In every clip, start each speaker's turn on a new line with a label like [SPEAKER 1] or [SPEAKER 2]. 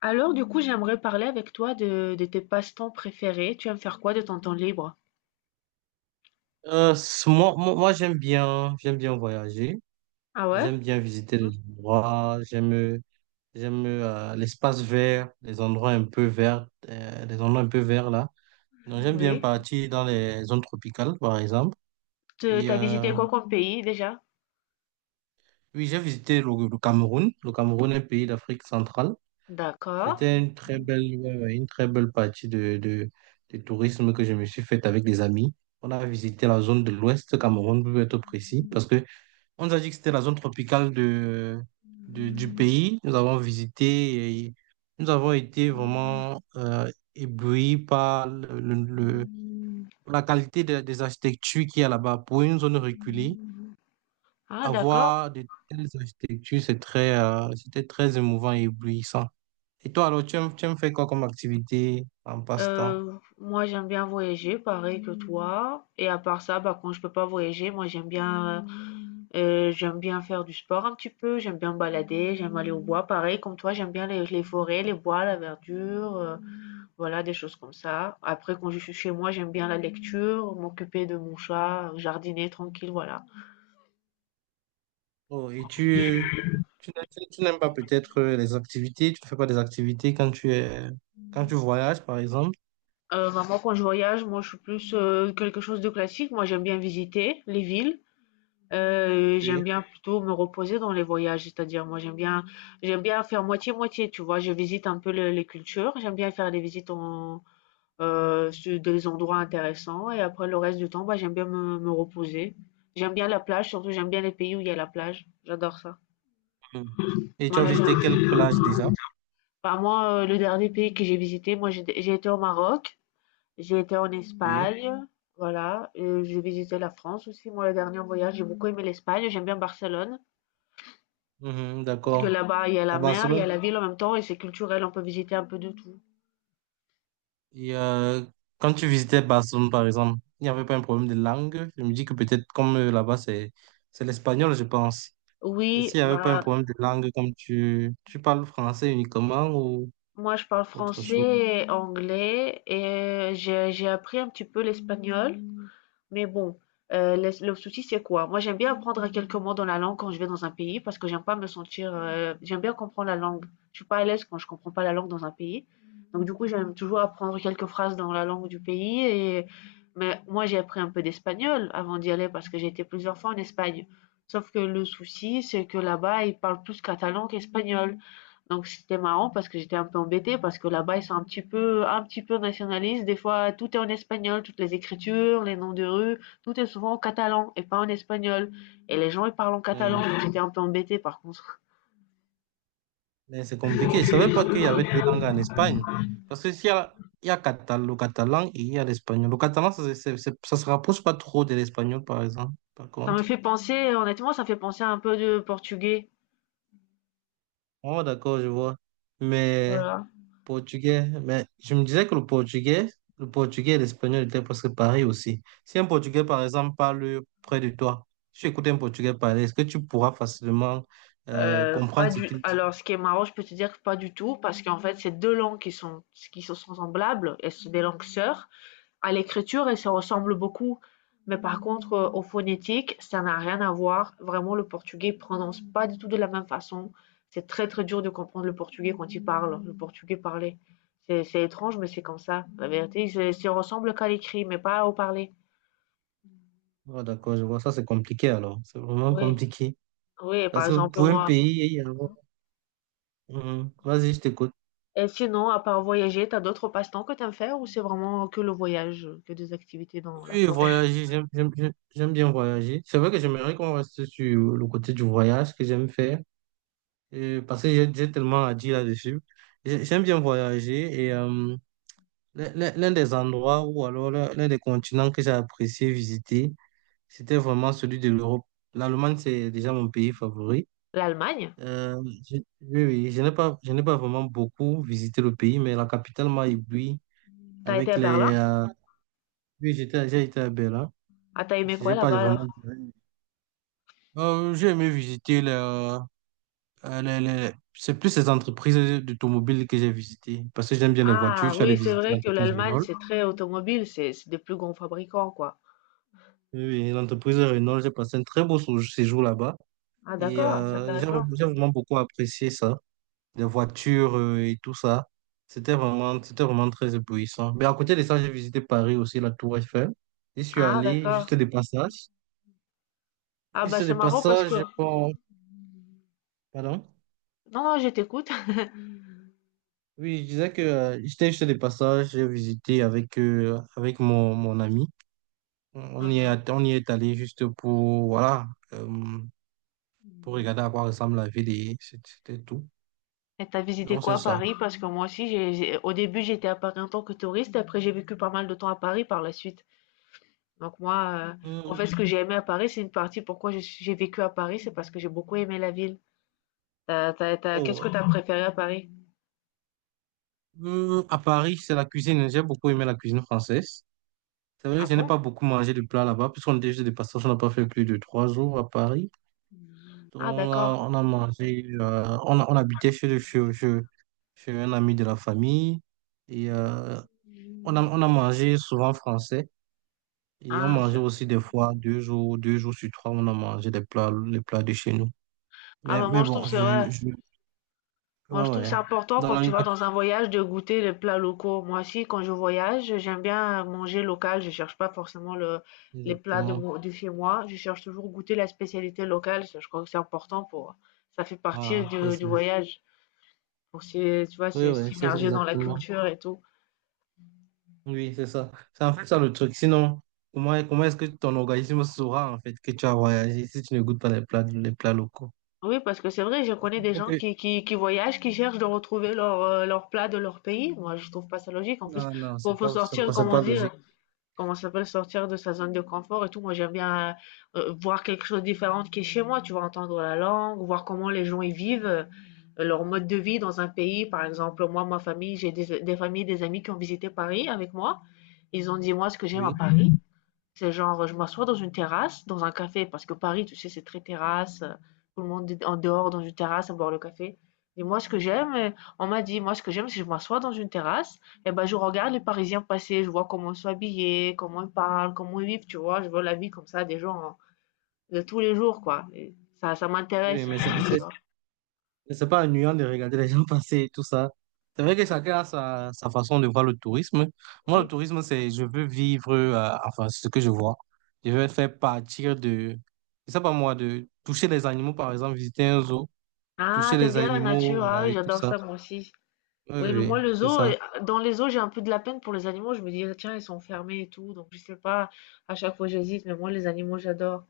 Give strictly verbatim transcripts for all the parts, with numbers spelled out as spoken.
[SPEAKER 1] Alors, du coup, j'aimerais parler avec toi de, de tes passe-temps préférés. Tu aimes faire quoi de ton temps libre?
[SPEAKER 2] Euh, s- moi, moi, moi, j'aime bien, j'aime bien voyager,
[SPEAKER 1] Ah ouais?
[SPEAKER 2] j'aime bien visiter
[SPEAKER 1] Mhm.
[SPEAKER 2] les endroits, j'aime, j'aime euh, l'espace vert, les endroits un peu verts, euh, les endroits un peu verts là. Donc j'aime bien
[SPEAKER 1] Oui.
[SPEAKER 2] partir dans les zones tropicales, par exemple.
[SPEAKER 1] Tu
[SPEAKER 2] Et
[SPEAKER 1] as visité
[SPEAKER 2] euh,
[SPEAKER 1] quoi comme pays déjà?
[SPEAKER 2] oui, j'ai visité le, le Cameroun. Le Cameroun est un pays d'Afrique centrale.
[SPEAKER 1] D'accord.
[SPEAKER 2] C'était une très belle, ouais, ouais, une très belle partie de, de, de tourisme que je me suis faite avec des amis. On a visité la zone de l'Ouest Cameroun, pour être précis, parce que on nous a dit que c'était la zone tropicale de, de- du pays. Nous avons visité et nous avons été vraiment euh, éblouis par le, le- le- la qualité de- des architectures qu'il y a là-bas. Pour une zone reculée,
[SPEAKER 1] Ah, d'accord.
[SPEAKER 2] avoir de telles architectures, c'est très, euh, c'était très émouvant et éblouissant. Et toi, alors, tu aimes, tu aimes faire quoi comme activité en passe-temps?
[SPEAKER 1] Euh, moi, j'aime bien voyager, pareil que toi. Et à part ça, bah, quand je peux pas voyager, moi, j'aime bien, euh, euh, j'aime bien faire du sport un petit peu. J'aime bien me balader. J'aime aller au bois, pareil comme toi. J'aime bien les, les forêts, les bois, la verdure. euh, Voilà, des choses comme ça. Après, quand je suis chez moi, j'aime bien la lecture, m'occuper de mon chat, jardiner tranquille, voilà.
[SPEAKER 2] Oh, et tu, tu, n'aimes tu- tu n'aimes pas peut-être euh, les activités, tu ne fais pas des activités quand tu es, quand tu voyages, par exemple?
[SPEAKER 1] Euh, vraiment, quand je voyage, moi, je suis plus euh, quelque chose de classique. Moi, j'aime bien visiter les villes. Euh, j'aime
[SPEAKER 2] Oui.
[SPEAKER 1] bien plutôt me reposer dans les voyages, c'est-à-dire moi j'aime bien j'aime bien faire moitié-moitié, tu vois, je visite un peu le- les cultures, j'aime bien faire des visites en euh, sur des endroits intéressants et après le reste du temps, bah j'aime bien me, me reposer. J'aime bien la plage, surtout j'aime bien les pays où il y a la plage, j'adore ça.
[SPEAKER 2] Mhm. Et tu
[SPEAKER 1] Moi,
[SPEAKER 2] as
[SPEAKER 1] la-
[SPEAKER 2] visité
[SPEAKER 1] plage.
[SPEAKER 2] quelle plage déjà?
[SPEAKER 1] Bah, moi, heu, le dernier pays que j'ai visité, moi, j'ai dé j'ai été au Maroc, j'ai été en Mmh.
[SPEAKER 2] Oui.
[SPEAKER 1] Espagne, voilà, heu, j'ai visité la France aussi. Moi, le dernier voyage, j'ai beaucoup aimé l'Espagne, j'aime bien Barcelone
[SPEAKER 2] Mhm,
[SPEAKER 1] parce que
[SPEAKER 2] d'accord.
[SPEAKER 1] là-bas, il y a la
[SPEAKER 2] À
[SPEAKER 1] mer, il y
[SPEAKER 2] Barcelone,
[SPEAKER 1] a la ville en même temps et c'est culturel, on peut visiter un peu de tout.
[SPEAKER 2] et euh, quand tu visitais Barcelone, par exemple, il n'y avait pas un problème de langue. Je me dis que peut-être comme euh, là-bas, c'est c'est l'espagnol, je pense. Est-ce
[SPEAKER 1] Oui,
[SPEAKER 2] qu'il n'y avait pas un
[SPEAKER 1] bah
[SPEAKER 2] problème de langue comme tu, tu parles français uniquement ou
[SPEAKER 1] moi, je parle
[SPEAKER 2] autre chose?
[SPEAKER 1] français, et anglais et euh, j'ai j'ai appris un petit peu l'espagnol. Mais bon, euh, le, le souci, c'est quoi? Moi, j'aime bien apprendre à quelques mots dans la langue quand je vais dans un pays parce que j'aime pas me sentir. euh, J'aime bien comprendre la langue. Je suis pas à l'aise quand je comprends pas la langue dans un pays. Donc, du coup, j'aime toujours apprendre quelques phrases dans la langue du pays. Et... Mais moi, j'ai appris un peu d'espagnol avant d'y aller parce que j'ai été plusieurs fois en Espagne. Sauf que le souci, c'est que là-bas, ils parlent plus catalan qu'espagnol. Donc c'était marrant parce que j'étais un peu embêtée parce que là-bas ils sont un petit peu un petit peu nationalistes. Des fois tout est en espagnol, toutes les écritures, les noms de rue, tout est souvent en catalan et pas en espagnol. Et les gens ils parlent en
[SPEAKER 2] Ouais.
[SPEAKER 1] catalan, donc j'étais un peu embêtée par contre.
[SPEAKER 2] Mais c'est compliqué. Je ne savais pas qu'il y avait deux langues en Espagne. Parce que s'il y a, il y a catal- le catalan et il y a l'espagnol. Le catalan, ça ne se rapproche pas trop de l'espagnol, par exemple, par
[SPEAKER 1] Ça me
[SPEAKER 2] contre.
[SPEAKER 1] fait penser, honnêtement, ça me fait penser un peu de portugais.
[SPEAKER 2] Oh, d'accord, je vois. Mais
[SPEAKER 1] Voilà.
[SPEAKER 2] portugais, mais je me disais que le portugais, le portugais et l'espagnol étaient presque pareils aussi. Si un portugais, par exemple, parle près de toi, si tu écoutes un portugais parler, est-ce que tu pourras facilement euh,
[SPEAKER 1] Euh, pas
[SPEAKER 2] comprendre ce
[SPEAKER 1] du.
[SPEAKER 2] qu'il dit?
[SPEAKER 1] Alors, ce qui est marrant, je peux te dire que pas du tout, parce qu'en fait, c'est deux langues qui sont qui sont semblables. Elles sont des langues sœurs. À l'écriture, ils se ressemblent beaucoup. Mais par contre, euh, au phonétique, ça n'a rien à voir. Vraiment, le portugais prononce pas du tout de la même façon. C'est très, très dur de comprendre le portugais quand il parle, le portugais parlé. C'est étrange, mais c'est comme ça. La vérité, ils se, se ressemblent qu'à l'écrit, mais pas au parler.
[SPEAKER 2] Oh, d'accord, je vois. Ça, c'est compliqué alors. C'est vraiment
[SPEAKER 1] Oui,
[SPEAKER 2] compliqué.
[SPEAKER 1] oui, par
[SPEAKER 2] Parce que
[SPEAKER 1] exemple,
[SPEAKER 2] pour un
[SPEAKER 1] moi.
[SPEAKER 2] pays, il y a. Mhm. Vas-y, je t'écoute.
[SPEAKER 1] Et sinon, à part voyager, t'as d'autres passe-temps que t'aimes faire ou c'est vraiment que le voyage, que des activités dans la
[SPEAKER 2] Oui,
[SPEAKER 1] forêt?
[SPEAKER 2] voyager, j'aime j'aime- j'aime- j'aime bien voyager. C'est vrai que j'aimerais qu'on reste sur le côté du voyage que j'aime faire. Euh, parce que j'ai j'ai tellement à dire là-dessus. J'ai- J'aime bien voyager et euh, l'un l'un- l'un des endroits ou alors l'un l'un des continents que j'ai apprécié visiter, c'était vraiment celui de l'Europe. L'Allemagne, c'est déjà mon pays favori.
[SPEAKER 1] L'Allemagne?
[SPEAKER 2] Euh, je- oui, oui, je n'ai pas, je n'ai pas vraiment beaucoup visité le pays, mais la capitale m'a ébloui
[SPEAKER 1] T'as été
[SPEAKER 2] avec
[SPEAKER 1] à
[SPEAKER 2] les...
[SPEAKER 1] Berlin?
[SPEAKER 2] euh, Oui, j'étais, j'ai été à Berlin.
[SPEAKER 1] Ah, t'as aimé quoi
[SPEAKER 2] J'ai pas
[SPEAKER 1] là-bas alors?
[SPEAKER 2] vraiment. Euh, j'ai aimé visiter Euh, les- les- C'est plus les entreprises d'automobile que j'ai visitées parce que j'aime bien les voitures.
[SPEAKER 1] Ah
[SPEAKER 2] Je suis allé
[SPEAKER 1] oui, c'est
[SPEAKER 2] visiter
[SPEAKER 1] vrai que
[SPEAKER 2] l'entreprise
[SPEAKER 1] l'Allemagne,
[SPEAKER 2] Renault.
[SPEAKER 1] c'est très automobile, c'est c'est des plus grands fabricants, quoi.
[SPEAKER 2] Oui, oui, l'entreprise Renault, j'ai passé un très beau sou- séjour là-bas
[SPEAKER 1] Ah
[SPEAKER 2] et
[SPEAKER 1] d'accord, c'est
[SPEAKER 2] euh, j'ai
[SPEAKER 1] intéressant.
[SPEAKER 2] j'ai vraiment beaucoup apprécié ça, les voitures euh, et tout ça. C'était vraiment, c'était vraiment très éblouissant. Mais à côté de ça, j'ai visité Paris aussi, la Tour Eiffel. Je suis
[SPEAKER 1] Ah
[SPEAKER 2] allé
[SPEAKER 1] d'accord.
[SPEAKER 2] juste des passages.
[SPEAKER 1] Ah bah
[SPEAKER 2] Juste
[SPEAKER 1] c'est
[SPEAKER 2] des
[SPEAKER 1] marrant parce
[SPEAKER 2] passages,
[SPEAKER 1] que...
[SPEAKER 2] j'ai pas- pardon.
[SPEAKER 1] Non, non, je t'écoute.
[SPEAKER 2] Oui, je disais que euh, j'étais juste des passages, j'ai visité avec, euh, avec mon, mon ami. On y
[SPEAKER 1] Mhm.
[SPEAKER 2] est, on y est allé juste pour, voilà, euh, pour regarder à quoi ressemble la ville et c'est- c'était tout.
[SPEAKER 1] Et t'as visité
[SPEAKER 2] Donc,
[SPEAKER 1] quoi
[SPEAKER 2] c'est
[SPEAKER 1] à
[SPEAKER 2] ça.
[SPEAKER 1] Paris? Parce que moi aussi, j'ai, j'ai- au début, j'étais à Paris en tant que touriste, après j'ai vécu pas mal de temps à Paris par la suite. Donc moi, euh, en
[SPEAKER 2] Hum,
[SPEAKER 1] fait, ce que j'ai aimé à Paris, c'est une partie pourquoi je suis- j'ai vécu à Paris, c'est parce que j'ai beaucoup aimé la ville. T'as- t'as- t'as- qu'est-ce
[SPEAKER 2] oh,
[SPEAKER 1] que t'as préféré à Paris?
[SPEAKER 2] hum, à Paris, c'est la cuisine. J'ai beaucoup aimé la cuisine française. C'est vrai
[SPEAKER 1] Ah
[SPEAKER 2] que je n'ai
[SPEAKER 1] bon?
[SPEAKER 2] pas beaucoup mangé de plats là-bas, puisqu'on était juste des passages, on n'a pas fait plus de trois jours à Paris. Donc,
[SPEAKER 1] Ah
[SPEAKER 2] on
[SPEAKER 1] d'accord.
[SPEAKER 2] a, on a mangé, euh, on, a- on habitait chez, le- chez, chez- chez un ami de la famille et euh, on a, on a mangé souvent français. Et on
[SPEAKER 1] Ah,
[SPEAKER 2] mangeait
[SPEAKER 1] ça-
[SPEAKER 2] aussi des fois, deux jours, deux jours sur trois, on a mangé des plats, les plats de chez nous.
[SPEAKER 1] ah
[SPEAKER 2] Mais,
[SPEAKER 1] bah
[SPEAKER 2] mais
[SPEAKER 1] moi je trouve
[SPEAKER 2] bon,
[SPEAKER 1] que c'est
[SPEAKER 2] je,
[SPEAKER 1] vrai.
[SPEAKER 2] je,
[SPEAKER 1] Moi, je
[SPEAKER 2] ouais,
[SPEAKER 1] trouve que c'est
[SPEAKER 2] ouais.
[SPEAKER 1] important
[SPEAKER 2] Dans
[SPEAKER 1] quand
[SPEAKER 2] la
[SPEAKER 1] tu
[SPEAKER 2] nuit,
[SPEAKER 1] vas dans un voyage de goûter les plats locaux. Moi aussi, quand je voyage, j'aime bien manger local. Je cherche pas forcément le, les plats de,
[SPEAKER 2] exactement.
[SPEAKER 1] mo- de chez moi. Je cherche toujours goûter la spécialité locale. Ça, je crois que c'est important pour, ça fait partie
[SPEAKER 2] Voilà, c'est
[SPEAKER 1] du, du
[SPEAKER 2] ça.
[SPEAKER 1] voyage. Pour, s'y- tu vois,
[SPEAKER 2] Oui,
[SPEAKER 1] s'y-
[SPEAKER 2] oui, c'est ça,
[SPEAKER 1] s'immerger dans la
[SPEAKER 2] exactement.
[SPEAKER 1] culture et tout.
[SPEAKER 2] Oui, c'est ça. C'est en fait ça le truc. Sinon, comment, comment est-ce que ton organisme saura en fait que tu as voyagé si tu ne goûtes pas les plats, les plats locaux?
[SPEAKER 1] Oui, parce que c'est vrai, je
[SPEAKER 2] Parce
[SPEAKER 1] connais
[SPEAKER 2] qu'il
[SPEAKER 1] des
[SPEAKER 2] faut
[SPEAKER 1] gens
[SPEAKER 2] que-
[SPEAKER 1] qui, qui, qui voyagent, qui cherchent de retrouver leur, euh, leur plat de leur pays. Moi, je trouve pas ça logique. En plus,
[SPEAKER 2] Non, non,
[SPEAKER 1] faut,
[SPEAKER 2] c'est
[SPEAKER 1] faut
[SPEAKER 2] pas, c'est
[SPEAKER 1] sortir,
[SPEAKER 2] pas,
[SPEAKER 1] comme
[SPEAKER 2] c'est
[SPEAKER 1] on
[SPEAKER 2] pas
[SPEAKER 1] dit.
[SPEAKER 2] logique.
[SPEAKER 1] Comment ça s'appelle? Sortir de sa zone de confort et tout. Moi, j'aime bien euh, voir quelque chose de différent qui est chez moi. Tu vois, entendre la langue, voir comment les gens y vivent, euh, leur mode de vie dans un pays. Par exemple, moi, ma famille, j'ai des, des familles, des amis qui ont visité Paris avec moi. Ils ont dit, moi, ce que j'aime à
[SPEAKER 2] Oui,
[SPEAKER 1] Paris, c'est genre, je m'assois dans une terrasse, dans un café, parce que Paris, tu sais, c'est très terrasse. euh, Tout le monde est en dehors dans une terrasse à boire le café. Et moi, ce que j'aime, euh, on m'a dit, moi, ce que j'aime, c'est que je m'assois dans une terrasse, et ben, je regarde les Parisiens passer, je vois comment ils sont habillés, comment ils parlent, comment ils vivent, tu vois. Je vois la vie comme ça des gens hein, de tous les jours, quoi. Et ça, ça m'intéresse.
[SPEAKER 2] oui, mais c'est
[SPEAKER 1] Tu
[SPEAKER 2] c'est-
[SPEAKER 1] vois.
[SPEAKER 2] c'est pas ennuyant de regarder les gens passer et tout ça. C'est vrai que
[SPEAKER 1] Ouais.
[SPEAKER 2] chacun a sa, sa façon de voir le tourisme. Moi, le
[SPEAKER 1] Oui.
[SPEAKER 2] tourisme, c'est je veux vivre, euh, enfin, ce que je vois. Je veux faire partir de, je sais pas moi, de toucher les animaux, par exemple, visiter un zoo,
[SPEAKER 1] Ah,
[SPEAKER 2] toucher
[SPEAKER 1] t'aimes
[SPEAKER 2] les
[SPEAKER 1] bien la
[SPEAKER 2] animaux
[SPEAKER 1] nature, ah
[SPEAKER 2] euh,
[SPEAKER 1] oui,
[SPEAKER 2] et tout
[SPEAKER 1] j'adore
[SPEAKER 2] ça.
[SPEAKER 1] ça, moi aussi.
[SPEAKER 2] Oui,
[SPEAKER 1] Oui, mais moi,
[SPEAKER 2] oui,
[SPEAKER 1] le
[SPEAKER 2] c'est
[SPEAKER 1] zoo,
[SPEAKER 2] ça.
[SPEAKER 1] euh, dans les zoos, j'ai un peu de la peine pour les animaux. Je me dis, ah, tiens, ils sont fermés et tout. Donc, je sais pas, à chaque fois, j'hésite. Mais moi, les animaux, j'adore.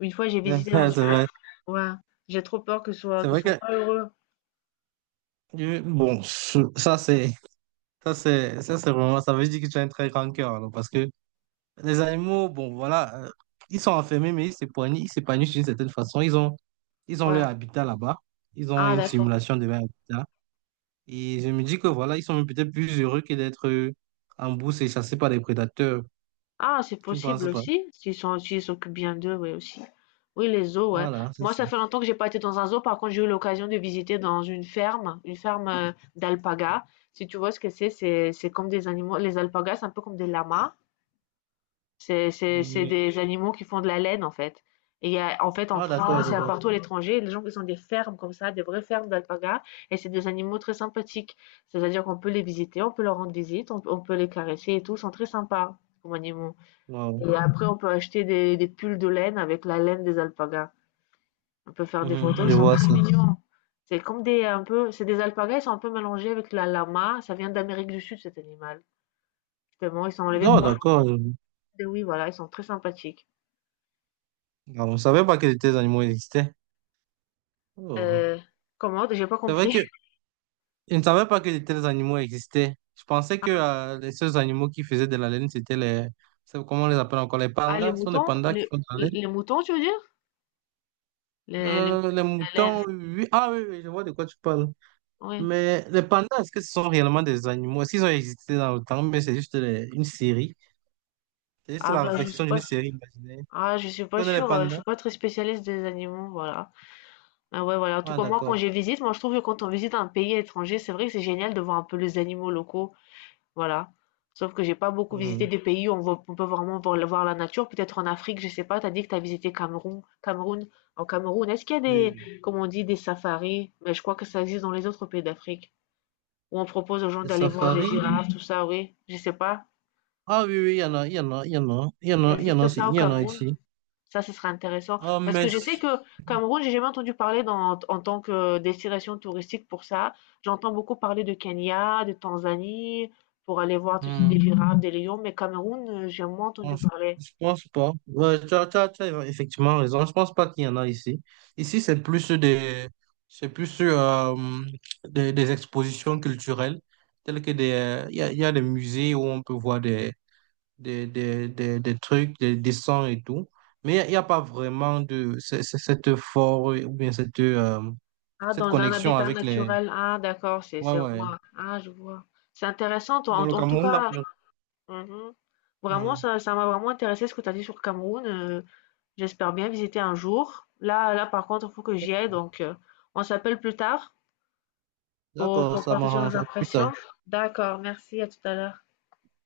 [SPEAKER 1] Une fois, j'ai visité dans
[SPEAKER 2] Ouais,
[SPEAKER 1] une...
[SPEAKER 2] c'est vrai.
[SPEAKER 1] Ouais, j'ai trop peur que ce soit...
[SPEAKER 2] C'est
[SPEAKER 1] qu'ils
[SPEAKER 2] vrai
[SPEAKER 1] soient
[SPEAKER 2] que,
[SPEAKER 1] pas heureux.
[SPEAKER 2] je- bon, ça, c'est, ça, c'est, ça, c'est vraiment, ça veut dire que tu as un très grand cœur, alors, parce que les animaux, bon, voilà, euh, ils sont enfermés, mais ils s'épanouissent, ils s'épanouissent d'une certaine façon. Ils ont, ils ont
[SPEAKER 1] Ouais.
[SPEAKER 2] leur habitat là-bas. Ils ont
[SPEAKER 1] Ah,
[SPEAKER 2] une
[SPEAKER 1] d'accord.
[SPEAKER 2] simulation de leur habitat. Et je me dis que voilà, ils sont même peut-être plus heureux que d'être euh, en bourse et chassés par des prédateurs.
[SPEAKER 1] Ah, c'est
[SPEAKER 2] Tu ne
[SPEAKER 1] possible
[SPEAKER 2] penses pas?
[SPEAKER 1] aussi. S'ils sont... S'ils s'occupent bien d'eux, oui, aussi. Oui, les zoos, ouais.
[SPEAKER 2] Voilà, c'est
[SPEAKER 1] Moi,
[SPEAKER 2] ça.
[SPEAKER 1] ça fait longtemps que j'ai pas été dans un zoo. Par contre, j'ai eu l'occasion de visiter dans une ferme, une ferme euh, d'alpagas. Si tu vois ce que c'est, c'est c'est comme des animaux. Les alpagas, c'est un peu comme des lamas. C'est c'est c'est
[SPEAKER 2] Mhm.
[SPEAKER 1] des animaux qui font de la laine, en fait. Et il y a en fait, en
[SPEAKER 2] Ah, d'accord,
[SPEAKER 1] France,
[SPEAKER 2] je
[SPEAKER 1] il y a
[SPEAKER 2] vois.
[SPEAKER 1] partout à l'étranger, les gens qui ont des fermes comme ça, des vraies fermes d'alpagas, et c'est des animaux très sympathiques. C'est-à-dire qu'on peut les visiter, on peut leur rendre visite, on, on peut les caresser et tout, ils sont très sympas comme animaux.
[SPEAKER 2] Wow.
[SPEAKER 1] Et après, on peut acheter des, des pulls de laine avec la laine des alpagas. On peut faire des photos,
[SPEAKER 2] Mhm, je
[SPEAKER 1] ils sont
[SPEAKER 2] vois
[SPEAKER 1] très
[SPEAKER 2] ça.
[SPEAKER 1] mignons. C'est comme des un peu, c'est des alpagas, ils sont un peu mélangés avec la lama. Ça vient d'Amérique du Sud, cet animal. Justement, ils sont enlevés
[SPEAKER 2] Non,
[SPEAKER 1] pour.
[SPEAKER 2] d'accord. Je vois.
[SPEAKER 1] Oui, voilà, ils sont très sympathiques.
[SPEAKER 2] Ah, on ne savait pas que les animaux existaient. Oh.
[SPEAKER 1] Heu, comment? J'ai pas
[SPEAKER 2] C'est vrai
[SPEAKER 1] compris.
[SPEAKER 2] que je ne savais pas que de tels animaux existaient. Je pensais que euh, les seuls animaux qui faisaient de la laine, c'était les... c'est- Comment on les appelle encore? Les
[SPEAKER 1] Ah les
[SPEAKER 2] pandas. Ce sont les
[SPEAKER 1] moutons?
[SPEAKER 2] pandas qui
[SPEAKER 1] Les
[SPEAKER 2] font de la laine.
[SPEAKER 1] les moutons tu veux dire? Les les moutons,
[SPEAKER 2] Euh, les
[SPEAKER 1] la laine,
[SPEAKER 2] moutons, oui. Ah oui, oui, je vois de quoi tu parles.
[SPEAKER 1] oui.
[SPEAKER 2] Mais les pandas, est-ce que ce sont réellement des animaux? Est-ce qu'ils ont existé dans le temps? Mais c'est juste les- une série. C'est juste
[SPEAKER 1] Ah
[SPEAKER 2] la
[SPEAKER 1] bah je suis
[SPEAKER 2] réflexion d'une
[SPEAKER 1] pas
[SPEAKER 2] série imaginaire. Tu
[SPEAKER 1] ah je suis pas
[SPEAKER 2] connais les
[SPEAKER 1] sûre, heu, je
[SPEAKER 2] pandas?
[SPEAKER 1] suis pas très spécialiste des animaux, voilà. Ah ouais, voilà, en tout
[SPEAKER 2] Ah
[SPEAKER 1] cas moi quand
[SPEAKER 2] d'accord.
[SPEAKER 1] je visite, moi je trouve que quand on visite un pays étranger, c'est vrai que c'est génial de voir un peu les animaux locaux, voilà. Sauf que j'ai pas beaucoup visité
[SPEAKER 2] Mhm.
[SPEAKER 1] des pays où on voit on peut vraiment voir la voir la nature, peut-être en Afrique, je sais pas. T'as dit que t'as visité Cameroun Cameroun. En Cameroun, est-ce qu'il y a
[SPEAKER 2] Oui,
[SPEAKER 1] des,
[SPEAKER 2] oui.
[SPEAKER 1] comme on dit, des safaris? Mais je crois que ça existe dans les autres pays d'Afrique, où on propose aux gens
[SPEAKER 2] Les
[SPEAKER 1] d'aller voir des
[SPEAKER 2] safaris?
[SPEAKER 1] girafes, tout ça, oui. Je sais pas.
[SPEAKER 2] Ah oui, oui, il y en a, il y en a, il y en a, il y en
[SPEAKER 1] Il
[SPEAKER 2] a, il y en a,
[SPEAKER 1] existe
[SPEAKER 2] aussi-
[SPEAKER 1] ça au
[SPEAKER 2] il y en a
[SPEAKER 1] Cameroun?
[SPEAKER 2] ici.
[SPEAKER 1] Ça, ce serait intéressant.
[SPEAKER 2] Ah
[SPEAKER 1] Parce que je sais
[SPEAKER 2] mais...
[SPEAKER 1] que Cameroun, j'ai jamais entendu parler dans- en tant que destination touristique pour ça. J'entends beaucoup parler de Kenya, de Tanzanie, pour aller voir, tu sais, des
[SPEAKER 2] Hmm.
[SPEAKER 1] girafes, des lions, mais Cameroun, euh, j'ai moins entendu
[SPEAKER 2] Non, Je
[SPEAKER 1] parler.
[SPEAKER 2] je pense pas. Ouais, tu as, tu as- tu as effectivement raison. Je pense pas qu'il y en a ici. Ici, c'est plus des, c'est plus euh, des, des expositions culturelles, telles que des, il y a, il y a des musées où on peut voir des, des, des, des, des trucs, des dessins et tout. Mais il n'y a, il y a pas vraiment de c'est- c'est- cette force ou bien cette, euh,
[SPEAKER 1] Ah,
[SPEAKER 2] cette
[SPEAKER 1] dans un
[SPEAKER 2] connexion
[SPEAKER 1] habitat
[SPEAKER 2] avec les.
[SPEAKER 1] naturel. Ah, d'accord, c'est,
[SPEAKER 2] Ouais,
[SPEAKER 1] c'est
[SPEAKER 2] ouais.
[SPEAKER 1] moi. Ah, je vois. C'est intéressant, toi. En,
[SPEAKER 2] Dans le
[SPEAKER 1] en tout
[SPEAKER 2] Cameroun, là,
[SPEAKER 1] cas,
[SPEAKER 2] non.
[SPEAKER 1] mhm. Vraiment,
[SPEAKER 2] Hmm.
[SPEAKER 1] ça, ça m'a vraiment intéressé ce que tu as dit sur Cameroun. euh, J'espère bien visiter un jour. Là, là, par contre, il faut que j'y aille. Donc, euh, on s'appelle plus tard pour,
[SPEAKER 2] D'accord,
[SPEAKER 1] pour
[SPEAKER 2] ça
[SPEAKER 1] partager nos
[SPEAKER 2] m'arrange. À plus
[SPEAKER 1] impressions.
[SPEAKER 2] tard.
[SPEAKER 1] D'accord, merci, à tout à l'heure.